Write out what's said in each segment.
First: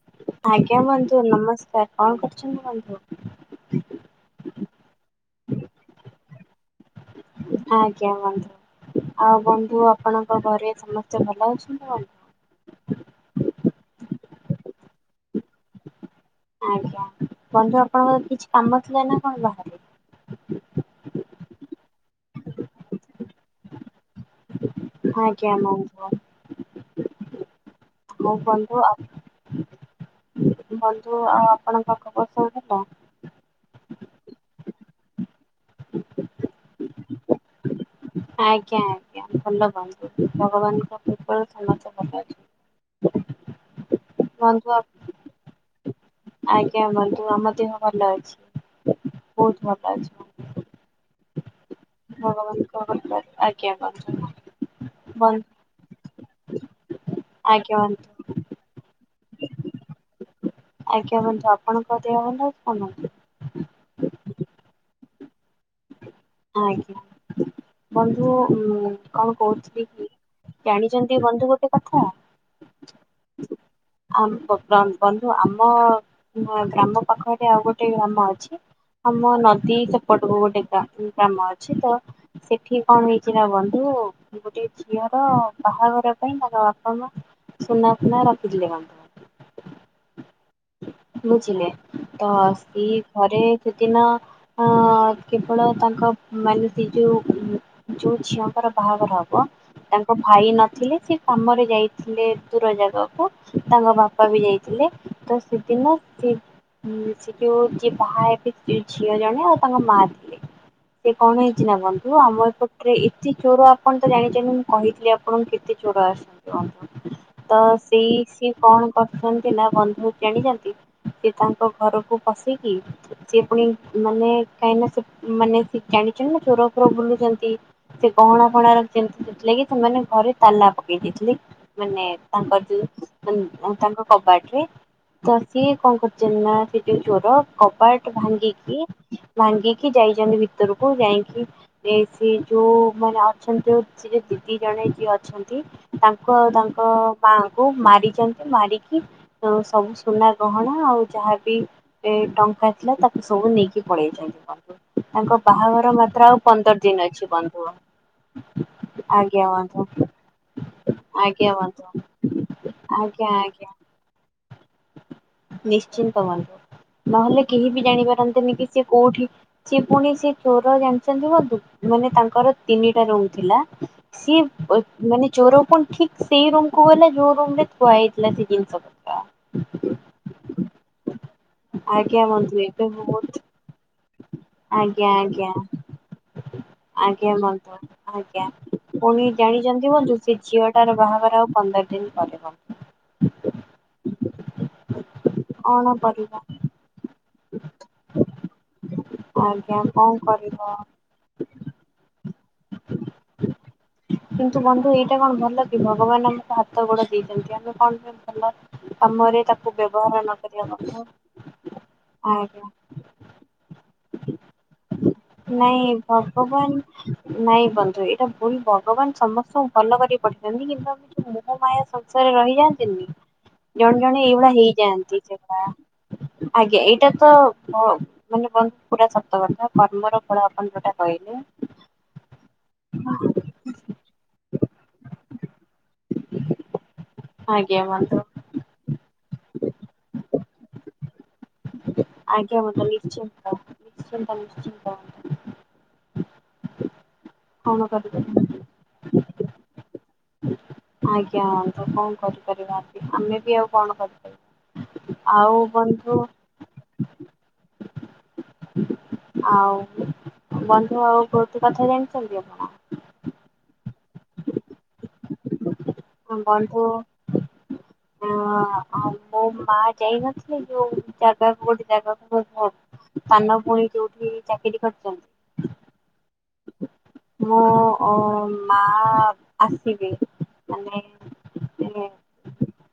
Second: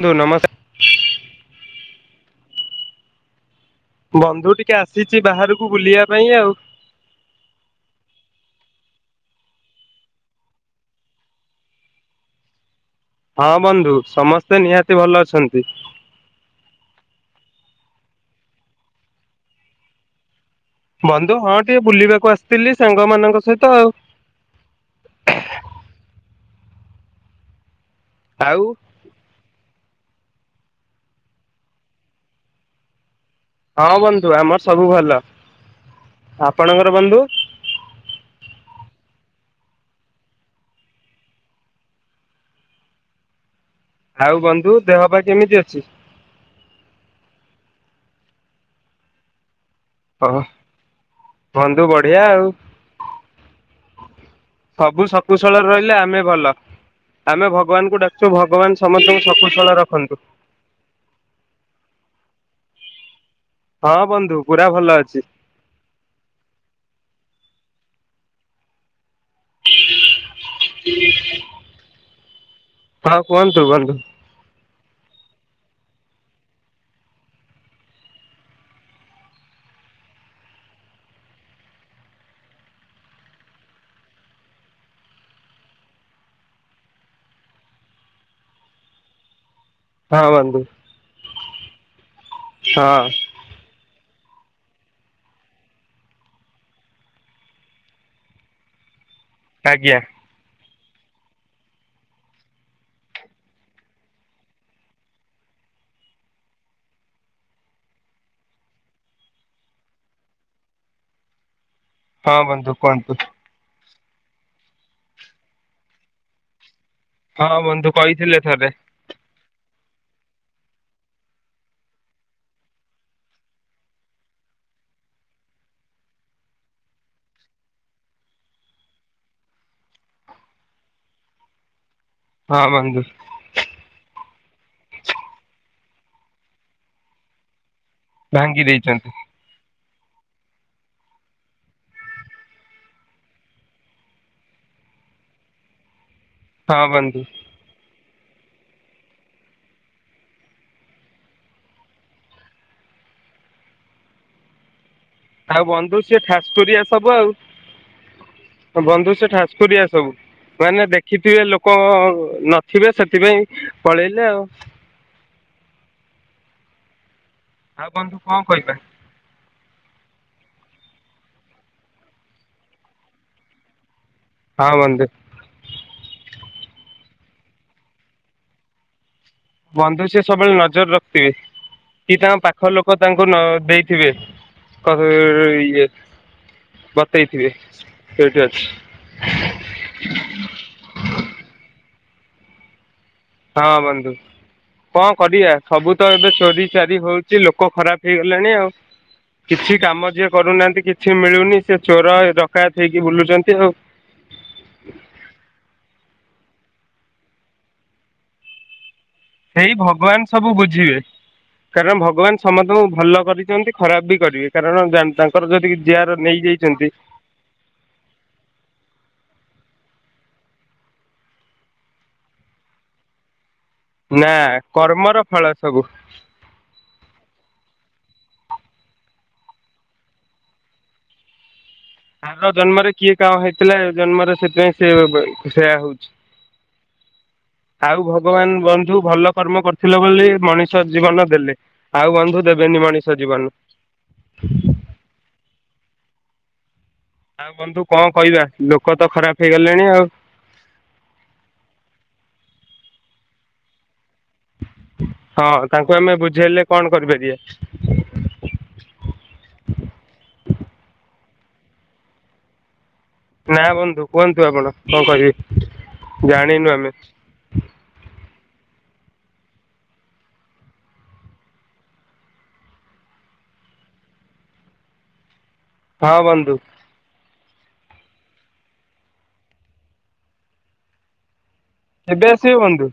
ହନ୍ତୁ ନମସ୍ ଆଜ୍ଞା ବନ୍ଧୁ ନମସ୍କାର କଣ କରୁଛନ୍ତି ବନ୍ଧୁ? ବନ୍ଧୁ ଟିକେ ଆସିଛି ବାହାରକୁ ବୁଲିବା ପାଇଁ ଆଉ। ଆଜ୍ଞା ବନ୍ଧୁ। ଆଉ ବନ୍ଧୁ ଆପଣଙ୍କ ଘରେ ସମସ୍ତେ ଭଲ ଅଛନ୍ତି ବନ୍ଧୁ? ହଁ ବନ୍ଧୁ ସମସ୍ତେ ନିହାତି ଭଲ ଅଛନ୍ତି। ଆଜ୍ଞା ବନ୍ଧୁ ଆପଣଙ୍କର କିଛି କାମ ଥିଲା ନା କଣ ବାହାରେ? ବନ୍ଧୁ ହଁ ଟିକେ ବୁଲିବାକୁ ଆସିଥିଲି ସାଙ୍ଗ ମାନଙ୍କ ସହିତ ଆଉ। ଆଜ୍ଞା [inaudible] ଆ ବନ୍ଧୁ ଆଉ ଆପଣଙ୍କ ଖବର କଣ ହେଲା? ହଁ ବନ୍ଧୁ ଆମର ସବୁ ଭଲ ଆପଣଙ୍କର ବନ୍ଧୁ? ଆଜ୍ଞା ଆଜ୍ଞା ଭଲ ରୁହନ୍ତୁ ଭଗବାନଙ୍କ କୃପରୁ ସମସ୍ତେ ଭଲ ଅ [inaudible] ଆଉ ବନ୍ଧୁ ଦେହ ପାହା କେମିତି ଅଛି? ଆଜ୍ଞା ବନ୍ଧୁ ଆମ ଦେହ ଭଲ ଅଛି ବହୁତ ଭଲ ଅଛି। ହଁ। ହ ହ ଆଜ୍ଞା। [inaudible] ସବୁ ବନ୍ଧୁ ସକୁଶଳରେ ରହିଲେ ଆମେ ଭଲ। ଆମେ ଆଜ୍ଞା ଭଗବାନଙ୍କୁ ବନ୍ଧୁ। ଡାକୁଛୁ ଭଗବାନ ସମସ୍ତଙ୍କୁ ସକୁଶଳ ରଖନ୍ତୁ। ଆଜ୍ଞା ବନ୍ଧୁ ଆପଣଙ୍କ ଦେହ ଭଲ ଅଛି ନା? ହଁ ବନ୍ଧୁ ପୁରା ଭଲ ଅଛି। ହଁ ଆଜ୍ଞା ବନ୍ଧୁ କଣ କହୁଥିଲି କି ଜାଣିଚନ୍ତି ବନ୍ଧୁ ଗୋଟେ କଥା। ହଁ କୁହନ୍ତୁ ବନ୍ଧୁ? ଆମେ ବନ୍ଧୁ ଆମ ନୂଆ ଗ୍ରାମ ପାଖରେ ଆଉ ଗୋଟେ ଗ୍ରାମ ଅଛି। ଆମ ନଦୀ ସେପଟକୁ ଗୋଟେ ଗା-ଗ୍ରାମ ଅଛି ତ ସେଠି କଣ ହେଇଚି ନା ବନ୍ଧୁ। ଗୋଟେ ଝିଅର ବାହାଘର ପାଇଁ ତାଙ୍କ ବାପା ମା ସୁନା ଫୁନା ରଖିଥିଲେ ବନ୍ଧୁ। ହଁ ବନ୍ଧୁ ବୁଝିଲେ ତ ହଁ ସିଏ ଘରେ ସେଦିନ ଅ କେବଳ ତାଙ୍କ ମାନେ ଉଁ ଯୋଉ ଯୋଉ ଝିଅଙ୍କର ବାହାଘର ହବ ଆଜ୍ଞା ତାଙ୍କ ଭାଇ ନଥିଲେ ସେ କାମରେ ଯାଇଥିଲେ ଦୂର ଜାଗାକୁ ତାଙ୍କ ବାପା ବି ଯାଇଥିଲେ। ତ ସେଦିନ ଥି ହୁଁ ସେ ଯୋଉ ଯିଏ ବାହାହେବେ ଯିଏ ଝିଅ ଜଣେ ଆଉ ତାଙ୍କ ମାଆ ସେ କଣ ହେଇଚି ନା ବନ୍ଧୁ ହଁ ଆମ ବନ୍ଧୁ ଏପଟରେ କୁହନ୍ତୁ। ଏତେ ଚୋର ଆପଣ ତ ଜାଣିଚନ୍ତି ମୁଁ କହିଥିଲି ଆପଣଙ୍କୁ କେତେ ଚୋର ଆସୁ ହଁ ତ ବନ୍ଧୁ ସେଇ କହିଥିଲେ ସିଏ ଥରେ କଣ କରୁଛନ୍ତି ନା ବନ୍ଧୁ ଜାଣିଛନ୍ତି ସେ ତାଙ୍କ ଘରକୁ ପଶିକି ସିଏ ପୁଣି ମାନେ କାହିଁ ନା ସେ ମାନେ ସେ ଜାଣିଚନ୍ତି ନା ଚୋର ଫୋର ବୁଲୁଚନ୍ତି। ସେ ଗହଣା ଫହଣା ରକହିଚନ୍ତି ସେଥିଲାଗୀ ସେମାନେ ଘରେ ତାଲା ପକେଇ ଦେଇଥିଲେ ମାନେ ହଁ ତାଙ୍କର ଯୋଉ ବନ୍ଧୁ ମାନେ ତାଙ୍କ କବାଟରେ ତ ସିଏ କଣ କରିଚନ୍ତି ନା ସେ ଯୋଉ ଚୋର କବାଟ ଭାଙ୍ଗି ଭାଙ୍ଗିକି ଦେଇଛନ୍ତି ଭାଙ୍ଗିକି ଯାଇଚନ୍ତି ଭିତରକୁ ଯାଇଁକି ସେଠୀ ଯୋଉ ମାନେ ଆଛନ୍ତି ଯୋଉ ସେ ଦିଦି ଜଣେ ଯିଏ ଅଛନ୍ତି। ତାଙ୍କୁ ଆଉ ହଁ ତାଙ୍କ ବନ୍ଧୁ ମାଙ୍କୁ ମାରିଚନ୍ତି ମାରିକି ତାଙ୍କ ସବୁ ସୁନା ଗହଣା ଆଉ ଯାହାବି ଏ ଟଙ୍କା ଥିଲା ତାକୁ ସବୁ ନେଇକି ପଳେଇ ଚନ୍ତି କଣ। ଆଉ ବନ୍ଧୁ ସିଏ ପନ୍ଦର ଠାସକୁରିଆ ଦିନ ସବୁ ଅଛି ଆଉ। ବନ୍ଧୁ ବନ୍ଧୁ ସେ ଆଜ୍ଞା ଠାସକୁରିଆ ବନ୍ଧୁ। ସବୁ। ମାନେ ଦେଖିଥିବେ ଆଜ୍ଞା ଲୋକ ବନ୍ଧୁ ନଥିବେ ଆଜ୍ଞା ଆଜ୍ଞା। ସେଥିପାଇଁ ପଳେଇଲେ ଆଉ। ନିଶ୍ଚିନ୍ତ ଵନ୍ଧୁ ନହେଲେ କେହି ବି ଆଉ ବନ୍ଧୁ କଣ ଜାଣିପାରନ୍ତେନି କି କହିବା ସିଏ କୋଉଠି ସେ ପୁଣି ସେ ଚୋର ଜାଣିଚନ୍ତି ବନ୍ଧୁ ମାନେ ତାଙ୍କର ତିନିଟା ରୋହୁଥିଲା। ସିଏ ହଁ ବ ବନ୍ଧୁ ମାନେ ଚୋର କଣ ଠିକ୍ ସେଇ ରୁମ କୁ ଗଲା ଯୋଉ ରୁମରେ ଥୁଆ ହେଇଥିଲା ସେ ଜିନିଷ ପତ୍ର କା ବନ୍ଧୁ ସେ ସବୁବେଳେ ନଜର ରଖିଥିବେ କି ଆଜ୍ଞା ତାଙ୍କ ବନ୍ଧୁ ପାଖର ଏବେ ଲୋକ ତାଙ୍କୁ ବହୁତ ନଦେଇ ଥିବେ କତ ଆଜ୍ଞା ର ଆଜ୍ଞା ଇଏ। ଆଜ୍ଞା ବତେଇଥିବେ। ବନ୍ଧୁ ସେଇଠି ଆଜ୍ଞା ଅଛି ପୁଣି ଜାଣିଚନ୍ତି ବନ୍ଧୁ ସେ ଝିଅ ତାର ବାହାଘର ଆଉ ପନ୍ଦର ଦିଇନ ପରେ ହବ। ହଁ ବନ୍ଧୁ କଣ କରିବା କଣ ସବୁ ତ ଏବେ କରିବା ଚୋରି ଚାରି ହଉଛି ଲୋକ ଖରାପ ହେଇ ଗଲେଣି ଆଉ। କିଛି ଆଜ୍ଞା କାମ କଣ ଯିଏ କରିବ? କରୁନାହାନ୍ତି କିଛି ମିଳୁନି ସେ ଚୋର ରକାାୟତ ହେଇକି ବୁଲୁଚନ୍ତି ଆଉ। କିନ୍ତୁ ବନ୍ଧୁ ଏଇଟା କଣ ଭଲ କି ଭଗବାନ ଆମକୁ ହାତ ଗୋଡ ଦେଇଚନ୍ତି ଆମେ କଣ ପାଇଁ ଭଲ କାମରେ ତାକୁ ସେଇ ବ୍ୟବହାର ଭଗବାନ ସବୁ ନକରି ବୁଝିବେ ହବ କାରଣ ଭଗବାନ ଆଜ୍ଞା। ସମସ୍ତଙ୍କୁ ଭଲ କରିଚନ୍ତି। ଖରାପ ବି କରିବେ କାରଣ ତାଙ୍କର ଯଦି ନାଇଁ ଜିଆର ନେଇଯାଇଚନ୍ତି। ଭଗବାନ ନାଇଁ ବନ୍ଧୁ ଏଇଟା ଭୁଲ ଭଗବାନ ସମସ୍ତଙ୍କୁ ଭଲ କରି ପଠେଇଛନ୍ତି କିନ୍ତୁ ଆମେ ଯୋଉ ମୁଁ ମୋହ ମାୟା ସଂସରେ ରହିଯାଆନ୍ତିନି ଜଣେ ଜଣେ ନା ଏଇଭଳିଆ କର୍ମର ହେଇଯାଆନ୍ତି ଫଳ ସବୁ। ସେଇଭଳିଆ ଆଜ୍ଞା ଏଇଟା ତ ମାନେ ବନ୍ଧୁ ପୁରା ସତ କଥା କର୍ମର ଫଳ ଆପଣ ଯୋଉଟା କହିଲେ। ଆାର ଜନ୍ମରେ କିଏ କା ଭାଇଥିଲା ଏଜନ୍ମରେ ସେଥିପାଇଁ ସେ ସେଇଆ ହୋଉଚି। ହଁ ଆଉ ଭଗବାନ୍ ବନ୍ଧୁ ଭଲ କର୍ମ କରିଥିଲେ ବୋଲି ମଣିଷ ଜୀବନ ଦେଲେ। ଆଉ ବନ୍ଧୁ ଦେବେନି ମଣିଷ୍ ନିଶ୍ଚିନ୍ତ ନିଶ୍ଚିନ୍ତ ନିଶ୍ଚିନ୍ତ। ଆଉ କଣ ବନ୍ଧୁ କଁ କହିବା କରିପାରିବି ଲୋକ ତ ଖରାପ ହେଇଗଲେଣି ଆଉ। ଆଜ୍ଞା ହନ୍ତୁ କଣ କରିପାରିବା ଆମେ ବି ଆଉ କଣ କର ହଁ ତାଙ୍କୁ ଆମେ ବୁଝେଇଲେ କଣ କରିପାରିବା? ଆଉ ବନ୍ଧୁ ଆଉ ଗୋଟେ କଥା ଜାଣିଛନ୍ତି ଆପଣ? ନା ବନ୍ଧୁ କୁହନ୍ତୁ ଆପଣ କଣ କହିବେ। ବନ୍ଧୁ ଅଁ ଆଉ ମୋ ମା ଯାଇନଥିଲେ ଯୋଉ ଜାଗାକୁ ଗୋଟେ ଜାଗାକୁ ସ୍ଥାନ ପୁଣି ଯୋଉଠି ଚାକିରି କରିଛନ୍ତି। ହଁ ବନ୍ଧୁ। ମୋ ଅ ମା ଆସିବେ ମାନେ ନେ କେବେ ଆସିବେ ବନ୍ଧୁ?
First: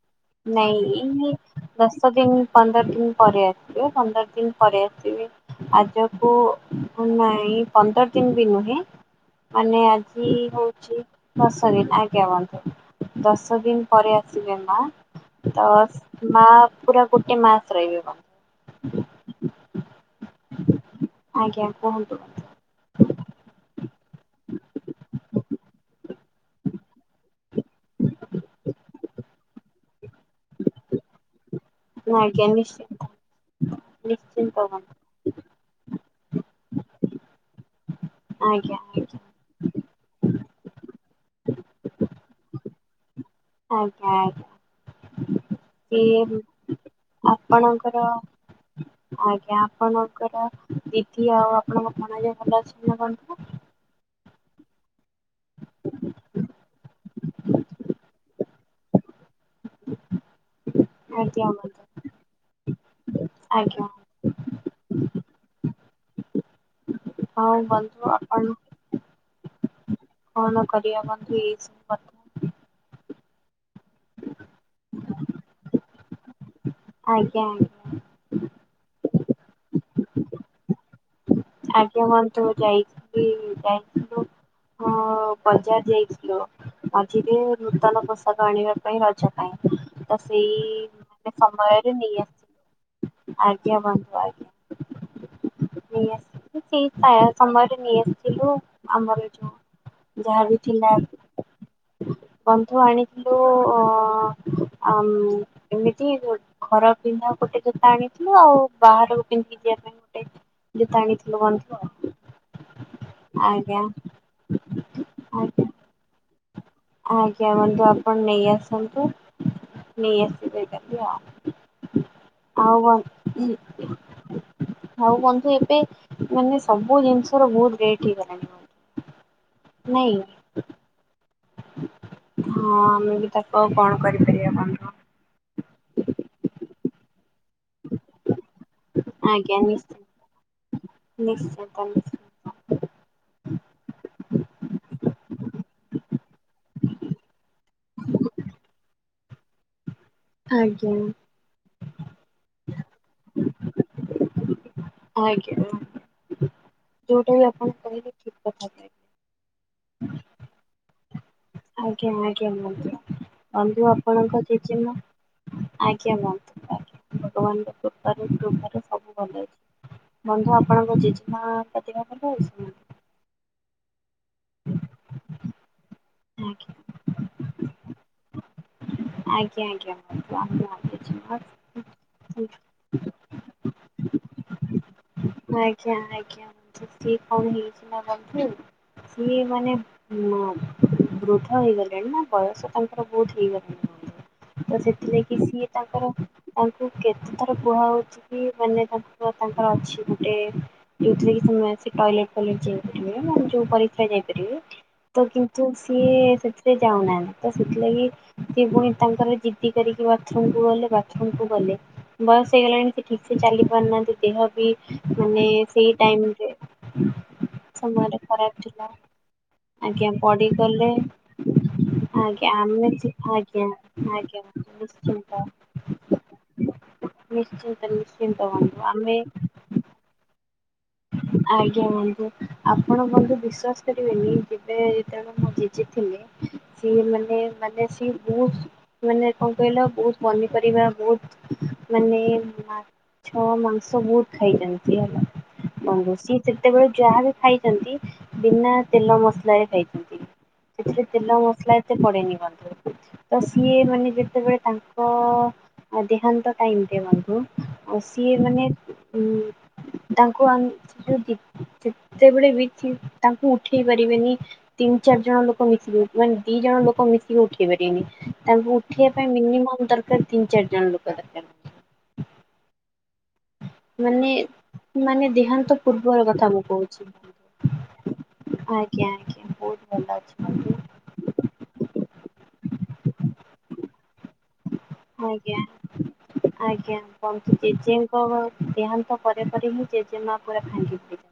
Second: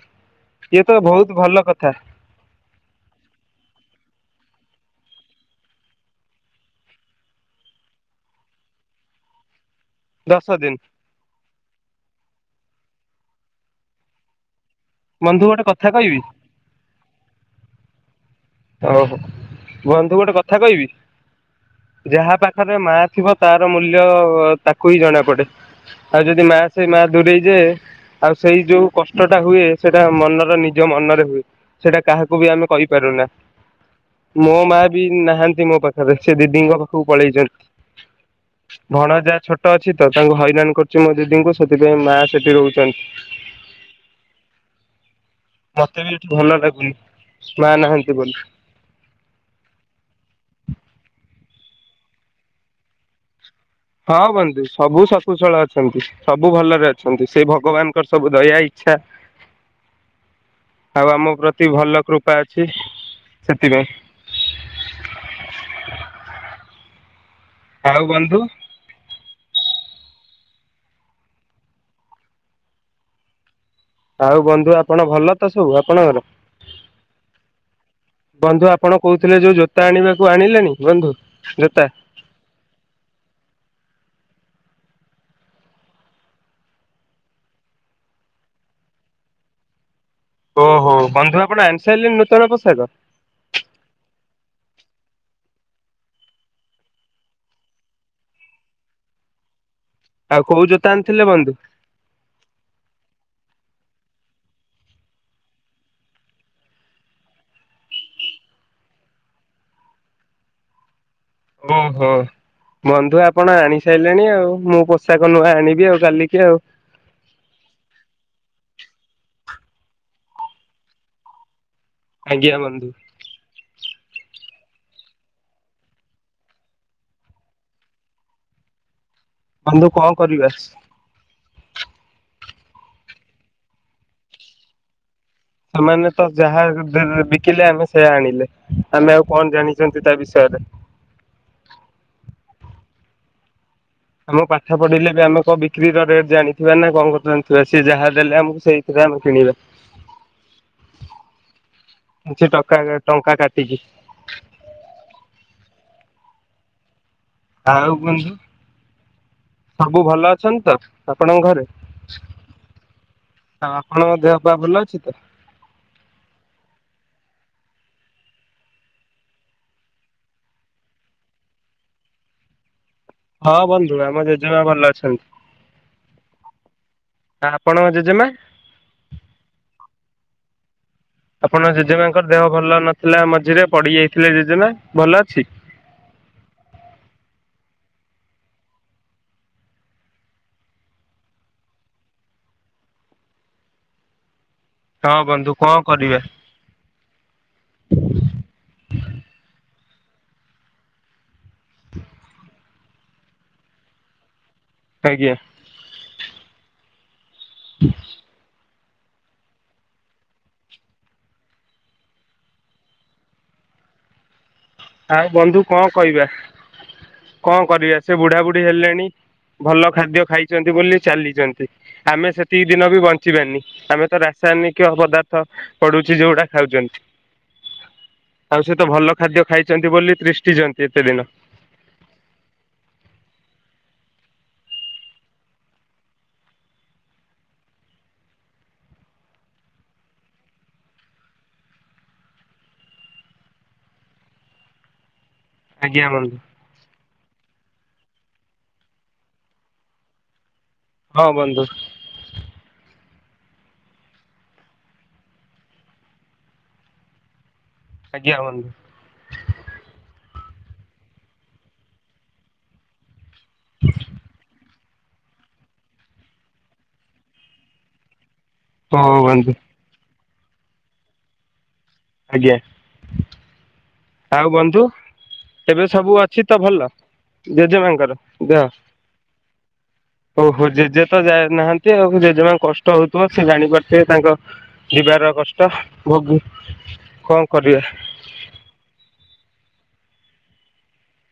ନାଇଁ ତ ଇଏ ବହୁତ ଭଲ କଥା ଦଶ ଦିନ୍ ପନ୍ଦର ଦିନ୍ ପରେ ଆସିବେ ପନ୍ଦର ଦିନ୍ ପରେ ଆସିବେ। ଆଜକୁ ନାଇଁ ପନ୍ଦର ଦିନ୍ ବି ନୁହେଁ ମାନେ ଆ କି ଦଶ ହଉ ଦିନ ଦଶ ଦିନ୍ ଆଜ୍ଞା ବନ୍ଧୁ ଦଶ ଦିନ୍ ପରେ ଆସିବେ ମା। ବନ୍ଧୁ ଗୋଟେ କଥା ତସ୍ କହିବି ମା ପୁରା ଗୋଟେ ମାସ୍ ରହିବେ ମା। ଓହୋ ବନ୍ଧୁ ଗୋଟେ କଥା କହିବି ଆଜ୍ଞା କୁହନ୍ତୁ ଯାହା ପା ପାଖରେ ମା ଥିବ ତାର ମୂଲ୍ୟ ତାକୁ ହିଁ ଜଣା ପଡ଼େ। ଆଉ ଯଦି ମା ସେଇ ମା ଦୂରେଇଯାଏ ଆଉ ସେଇ ଯୋଉ କଷ୍ଟଟା ହୁଏ ସେଇଟା ମନର ନିଜ ମନରେ ହୁଏ। ସେଇଟା ବନ୍ଧୁ କାହାକୁ ବି ଆଜ୍ଞା ଆମେ ନିଶ୍ଚିନ୍ତ। କହିପାରୁନା। ମୋ ନିଶ୍ଚିନ୍ତ ମା ବନ୍ଧୁ ବି ନାହାନ୍ତି ମୋ ପାଖରେ ସେ ଦିଦିଙ୍କ ପାଖକୁ ପଳେଇଚନ୍ତି। ଆଜ୍ଞା ଆଜ୍ଞା। ଟ ଅଛି ତ ତାଙ୍କୁ ହଇରାଣ କରୁଛି ମୋ ଦିଦିଙ୍କୁ ସେଥିପାଇଁ ମା ସେଠି ରହୁଛନ୍ତି। ଆଜ୍ଞା ଆଜ୍ଞା। କି ମତେ ବି ଏଠି ଭଲ ଲାଗୁନି ମା ଆପଣଙ୍କର ନାହାନ୍ତି ବୋଲି ଆଜ୍ଞା ଆପଣଙ୍କର ଦିଦି ଆଉ ଆପଣଙ୍କ ଭଣଜା ଭଲ ଅଛନ୍ତି ନା ବନ୍ଧୁ? ହଁ ବନ୍ଧୁ ସବୁ ସକୁସଳ ଅଛନ୍ତି ସବୁ ଭଲରେ ଅଛନ୍ତି ସେଇ ଭଗବାନଙ୍କର ସବୁ ଦୟା ଏଇ। ଚ୍ଛା ଆଉ ଆମ ଆଜ୍ଞା ପ୍ରତି ବନ୍ଧୁ ଭଲ କୃପା ଅଛି ଆଜ୍ଞା ସେଥିପାଇଁ। ହଁ ବନ୍ଧୁ ଆପଣ କଣ କରିବା ବନ୍ଧୁ ଏଇସ୍ ଆଉ ବନ୍ଧୁ ଆପଣ ଭଲ ତ ସବୁ ଆପଣଙ୍କର? ଆଜ୍ଞା ଆଁ ବନ୍ଧୁ ଆପଣ କହୁଥିଲେ ଯୋଉ ଜୋତା ଆଣିବାକୁ ଆଣିଲେଣି ବନ୍ଧୁ? ଜୋତା ଆଜ୍ଞା ବନ୍ଧୁ ଯାଇଥିଲି ଯାଇଥିଲୁ ହଁ ବଜାର ଯାଇଥିଲୁ। ମଝିରେ ନୂତନ ପୋଷାକ ଆଣିବା ପାଇଁ ରଜ ପାଇଁ। ତ ସେଇ ଓହୋ ମାନେ ବନ୍ଧୁ ଆପଣ ସମୟରେ ନେଇ ଆଣିସାରିଲେଣି ନୂତନ ଆସିଲୁ ପୋଷାକ? ଆଜ୍ଞା ବନ୍ଧୁ ଆଜ୍। ନେଇ ଆସିଥିଲି ସେ ଖାୟା ସମୟରେ ନେଇ ଆସିଥିଲୁ ଆମର ଏ ଯୋ ଆଉ କୋଉ ଜୋତା ଆଣିଥିଲେ ବନ୍ଧୁ? ବନ୍ଧୁ ଆଣିଥିଲୁ ଅ ଅମ୍ ଏମିତି ଘର ଗୋ ପିନ୍ଧା ଗୋଟେ ଜୋତା ଆଣିଥିଲୁ ଆଉ ବାହାରକୁ ପିନ୍ଧିକି ଯିବା ପାଇଁ ଗୋଟେ ଜୋତା ଆଣିଥିଲୁ ବନ୍ ଓହୋ ବନ୍ଧୁ ଆପଣ ଆଜ୍ଞା ଆଣି ସାଇଲେଣି ଆଉ ମୁଁ ପୋଷାକ ନୂଆ ଆଜ୍ଞା ଆଣିବି ଆଉ କାଲି। କି ଆଉ। ଆଜ୍ଞା ବନ୍ଧୁ ଆପଣ ନେଇ ଆସନ୍ତୁ ନେଇ ଆସିବେ କାଲି ଆଉ। ଆଜ୍ଞା ଆଉ ବନ୍ଧୁ ବନ୍ ଇ ଆଉ ବନ୍ଧୁ ଏବେ ମାନେ ସବୁ ଜିନିଷ ର ବହୁତ ରେଟ୍ ହେଇଗଲାଣି। ବନ୍ଧୁ ନାଇଁ କଲ୍ କରିବେ ଆସ୍ ହଁ ଆମେ ବି ତାକୁ ଆଉ କଣ କରିପାରିବା ବନ୍ଧୁ। ସେମାନେ ତ ଯାହା। [unintelligible] ବିକିଲେ ଆମେ ସେୟା ଆଣିଲେ ଆମେ ଆଉ କଣ ଜାଣିଛନ୍ତି ତା ବିଷୟରେ। ନିଶ୍ଚୟ। [unintelligible] ଆମକୁ ପାଠ ପଢିଲେ ବି ଆମେ କଣ ବିକ୍ରି ର ରେଟ୍ ଜାଣିଥିବା ନା କଣ ଜାଣିଥିବା ସିଏ ଯାହା ଦେଲେ ଆମକୁ ସେଇ ଥିରେ ଆମେ କିଣିବା। ଆଜ୍ଞା। କିଛି ଟକା ଟଙ୍କା କାଟିିକି। ଆଜ୍ଞା ଯୋଉଟା ବି ଆପଣ ଆଉ କହିବେ ବନ୍ଧୁ ଠିକ୍ କଥା ଟାଏ। ସବୁ ଭଲ ଅଛନ୍ତି ତ ଆପଣଙ୍କ ଘରେ? ଆଜ୍ଞା ଆଜ୍ଞା ବନ୍ଧୁ ଆଉ ବନ୍ଧୁ ଆପଣଙ୍କ ଦେହ ଆପଣଙ୍କର ପା କିଏ ଭଲ ଚିହ୍ନା? ଅଛି ତ? ଆଜ୍ଞା ବନ୍ଧୁ ଭଗବାନଙ୍କ କୃପାରୁ-କୃପାରୁ ସବୁ ଭଲ ଅଛି। ବନ୍ଧୁ ଆପଣଙ୍କ ଜେଜେମାଙ୍କ ଦେହ ଭଲ ଅଛି ନା? ହଁ ବନ୍ଧୁ ଆମ ଜେଜେମା ଭଲ ଅଛନ୍ତି। ଆଉ ଆପଣଙ୍କ ଜେଜେମା? ଆଜ୍ଞା-ଆଜ୍ଞା ବନ୍ଧୁ ଆମ ଆପଣଙ୍କ ଜେଜେମାଙ୍କର ଜେଜେମା ଦେହ ଭଲ ନଥିଲା ମଝିରେ ପଡିଯାଇଥିଲେ ଜେଜେମା ଭଲ ଅଛି? ଆଜ୍ଞା-ଆଜ୍ଞା ସେ କଣ ହେଇଛି ନା ବନ୍ଧୁ ସିଏ ମାନେ ଉଁ। ବୃଦ୍ଧା ହେଇଗଲେଣି ନା ବୟସ ତାଙ୍କର ବୋହୁତ ହେଇଗଲାଣି। ତ ହଁ ସେଥିଲାଗି ବନ୍ଧୁ ସିଏ କଣ ତାଙ୍କର କରିବା ତାଙ୍କୁ କେତେଥର କୁହାହୋଉଚି କି ମାନେ ତା ତାଙ୍କର ଅଛି ଗୋଟେ ଏଠିକି ସମୟ ଆସି ଟଇଲେଟ୍ ଫଇଲେଟ୍ ଯାଇପାରିବେ ନା ଯୋଉ ପରିକ୍ଷା ଯାଇପାରିବ। ତ ଆଜ୍ଞା କିନ୍ତୁ ସିଏ ସେଥିପାଇଁ ଯାଉନାହାନ୍ତି ତ ସେଥିଲାଗି ସିଏ ଫୁଣି ତାଙ୍କର ଜି ପିଇ ସାରିକି ବାଥରୁମ୍ କୁ ଗଲେ ବାଥରୁମ୍ କୁ ଗଲେ। ବୟସ ହେଇଗଲାଣି ସେ ଠିକ୍ ସେ ଚାଲି ପାରୁନାହାନ୍ତି ଦେହ ବି ଆଉ ମାନେ ବନ୍ଧୁ ସେଇ କଣ କହିବା ଟାଇମରେ କଣ କରିବା ସେ ସମୟରେ ବୁଢା ବୁଢୀ ଖରାପ ଥିଲା ହେଲେଣି ଭଲ ଆଜ୍ଞା ଖାଦ୍ୟ ଖାଇଛନ୍ତି ପଡିଗଲେ ବୋଲି ଚାଲିଛନ୍ତି ଆମେ ଆଜ୍ଞା ସେତିକି ଦିନ ଆମେ ବି ବଞ୍ଚିବାନି ଆଜ୍ଞା ଆମେ ତ ଆଜ୍ଞା ରାସାୟନିକ ପଦା ନିଶ୍ଚିନ୍ତ ତ ପଡୁଛି ଯୋଉଟା ଖାଉଛନ୍ତିୁ। ନିଶ୍ଚିନ୍ତ ନିଶ୍ଚିନ୍ତ ବନ୍ଧୁ ଆମେ ଖାଦ୍ୟ ଖାଇଛନ୍ତି ବୋଲି ତିଷ୍ଟିଛନ୍ତି ଏତେ ଦିନ। ଆଜ୍ଞା ଆଜ୍ଞା ବନ୍ଧୁ ଆପଣ ବନ୍ଧୁ ବିଶ୍ଵାସ କରିବେନି ଯେବେ ଯେତେବେଳେ ମୋ ଜେଜେ ଥିଲେ ସିଏ ମାନେ ମାନେ ସିଏ ମୋସ୍ ମାନେ କଣ କହିଲ ବୋହୁତ୍ ପନିପରିବା ବୋହୁତ୍ ମାନେ ଛଅ ମାଂସ ବୋହୁତ୍ ଖାଇଯାନ୍ତି ହେଲା। ଆଜ୍ଞା କଞ୍ଜୁସୁ ସି ବନ୍ଧୁ ସେତେବେଳେ ଯାହା ବି ଖାଇଛନ୍ତି ବିନା ତେଲ ମସଲରେ ଖାଇଛନ୍ତି। ସେଥିରେ ହଁ ତେଲ ବନ୍ଧୁ ମସଲା ଏତେ ପଡେନି ତ ସିଏ ମାନେ ଯେତେବେଳେ ତାଙ୍କ ଅ ଦେହାନ୍ତ ଟାଇମ୍ ରେ ବନ୍ଧୁ ଆ ଆଜ୍ଞା ସିଏ ବନ୍ଧୁ ମାନେ ଉଁ ତାଙ୍କୁ ଆମ ସେଠୁ ଯେତେବେଳେ ବି ତାଙ୍କୁ ଉଠେଇ ପାରିବେନି ତିନି ଚାରି ଜଣ ଲୋକ ମିଶି କି ମାନେ ଦି ଜଣ ଲୋକ ମିଶି କି ଉଠେଇ ପାରିବେନି ତାଙ୍କୁ ପଠିବା ହଉ ପାଇଁ ବନ୍ଧୁ ମିନିମମ୍ ଦରକାର ତିନି ଚାରି ଜଣ ଲୋକ ଦରକାର। ଆଜ୍ଞା। ମାନେ ଆଉ ବନ୍ଧୁ ମାନେ ଦେହାନ୍ତ ଏବେ ସବୁ ପୂର୍ବର ଅଛି କଥା ତ ମୁଁ ଭଲ? କହୁଛି ଜେଜେମାଙ୍କର ଦେହ ଆଜ୍ଞା ଆଜ୍ଞା ବହୁତ ଭଲ ଓ ହୋ ଅଛନ୍ତି। ଜେଜେ। ତ ଯାଏ ନାହାନ୍ତି ଆଉ ଜେଜେମାଙ୍କୁ କଷ୍ଟ ହଉଥିବ ସେ ଜାଣିପାରୁଥିବେ ତାଙ୍କ। ଯିବାର ଆଜ୍ଞା କଷ୍ଟ ଭୋଗୀ କଣ କରିବା। କଗ ଦେହାନ୍ତ ପରେ ପରେ ହିଁ ଜେଜେମା ପୁରା ଭାଙ୍ଗିଯିବେ।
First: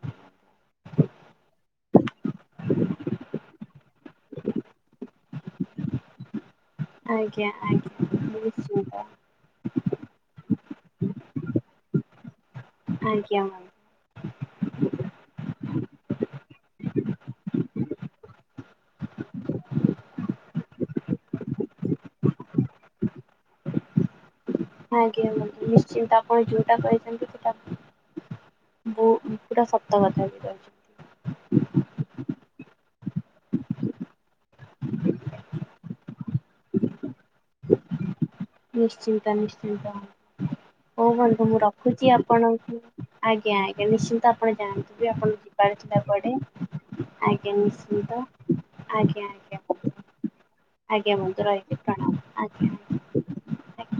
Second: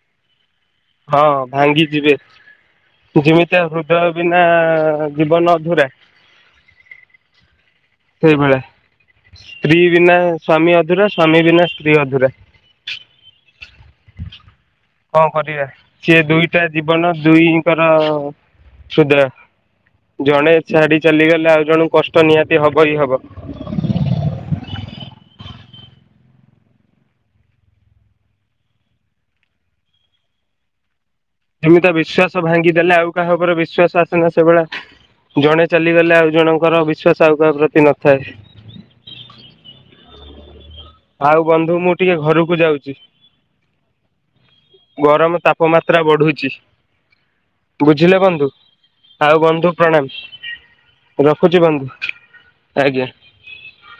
ହଁ ଭାଙ୍ଗି ଯିବେ। ଯେମିତିୟା ହୃଦୟ ବିନା ଜୀବନ ଅଧୁରା। ଆଜ୍ଞା ଆଜ୍ଞା। ନିଶ୍ଚିନ୍ତ ସେଇଭଳିଆ ସ୍ତ୍ରୀ ବିନା ସ୍ଵାମୀ ଅଧୁରା ସ୍ଵାମୀ ବିନା ସ୍ତ୍ରୀ ଅଧୁରା। ଆଜ୍ଞା। କଣ କରିବା ସିଏ ଦୁଇଟା ଜୀବନ ଦୁଇଙ୍କର। ସୁଦ୍ରା ଜଣେ ଛାଡି ଚାଲିଗଲେ ଆଉ ଜଣକୁ କଷ୍ଟ ନିହାତି ହବ ହି ହବ। ଆଜ୍ଞା ବନ୍ଧୁ ନିଶ୍ଚିନ୍ତ ଆପଣ ଯୋଉଟା କହିଛନ୍ତି ସେଇଟା ବହୁ ପୁରା ସତ କଥା ହେଇଯାଉଛି। ଏମିତିଆ ବିଶ୍ଵାସ ଭାଙ୍ଗିଦେଲେ ଆଉ କାହା ଉପରେ ବିଶ୍ଵାସ ଆସେନା ସେଭଳିଆ। ଜଣେ ଚାଲିଗଲେ ଆଉ ଜଣଙ୍କର ବିଶ୍ଵାସ ଆଉ କାହା ପ୍ରତି ନଥାଏ। ନିଶ୍ଚିନ୍ତ ନିଶ୍ଚିନ୍ତ ହୋଉ ଆଉ ବନ୍ଧୁ ମୁଁ ରଖୁଛି ଟିକେ ଘରକୁ ଆପଣଙ୍କୁ। ଯାଉଛି ଆଜ୍ଞା ଆଜ୍ଞା ନିଶ୍ଚିନ୍ତ ଆପଣ ଜାଣନ୍ତୁ ଗରମ ଆପଣ ଯିବାର ତାପମାତ୍ରା ଥିଲା। ବଢୁଛି କୁଡେ ଆଜ୍ଞା ବୁଝିଲେ ନିଶ୍ଚିନ୍ତ ବନ୍ଧୁ ଆଉ ଆଜ୍ଞା। ଆଜ୍ଞା। ବନ୍ଧୁ ଆଜ୍ଞା ପ୍ରଣାମ ରଖୁଛି ରହିଲି ବନ୍ଧୁ ପ୍ରଣାମ ଆଜ୍ଞା। ଆଜ୍ଞା।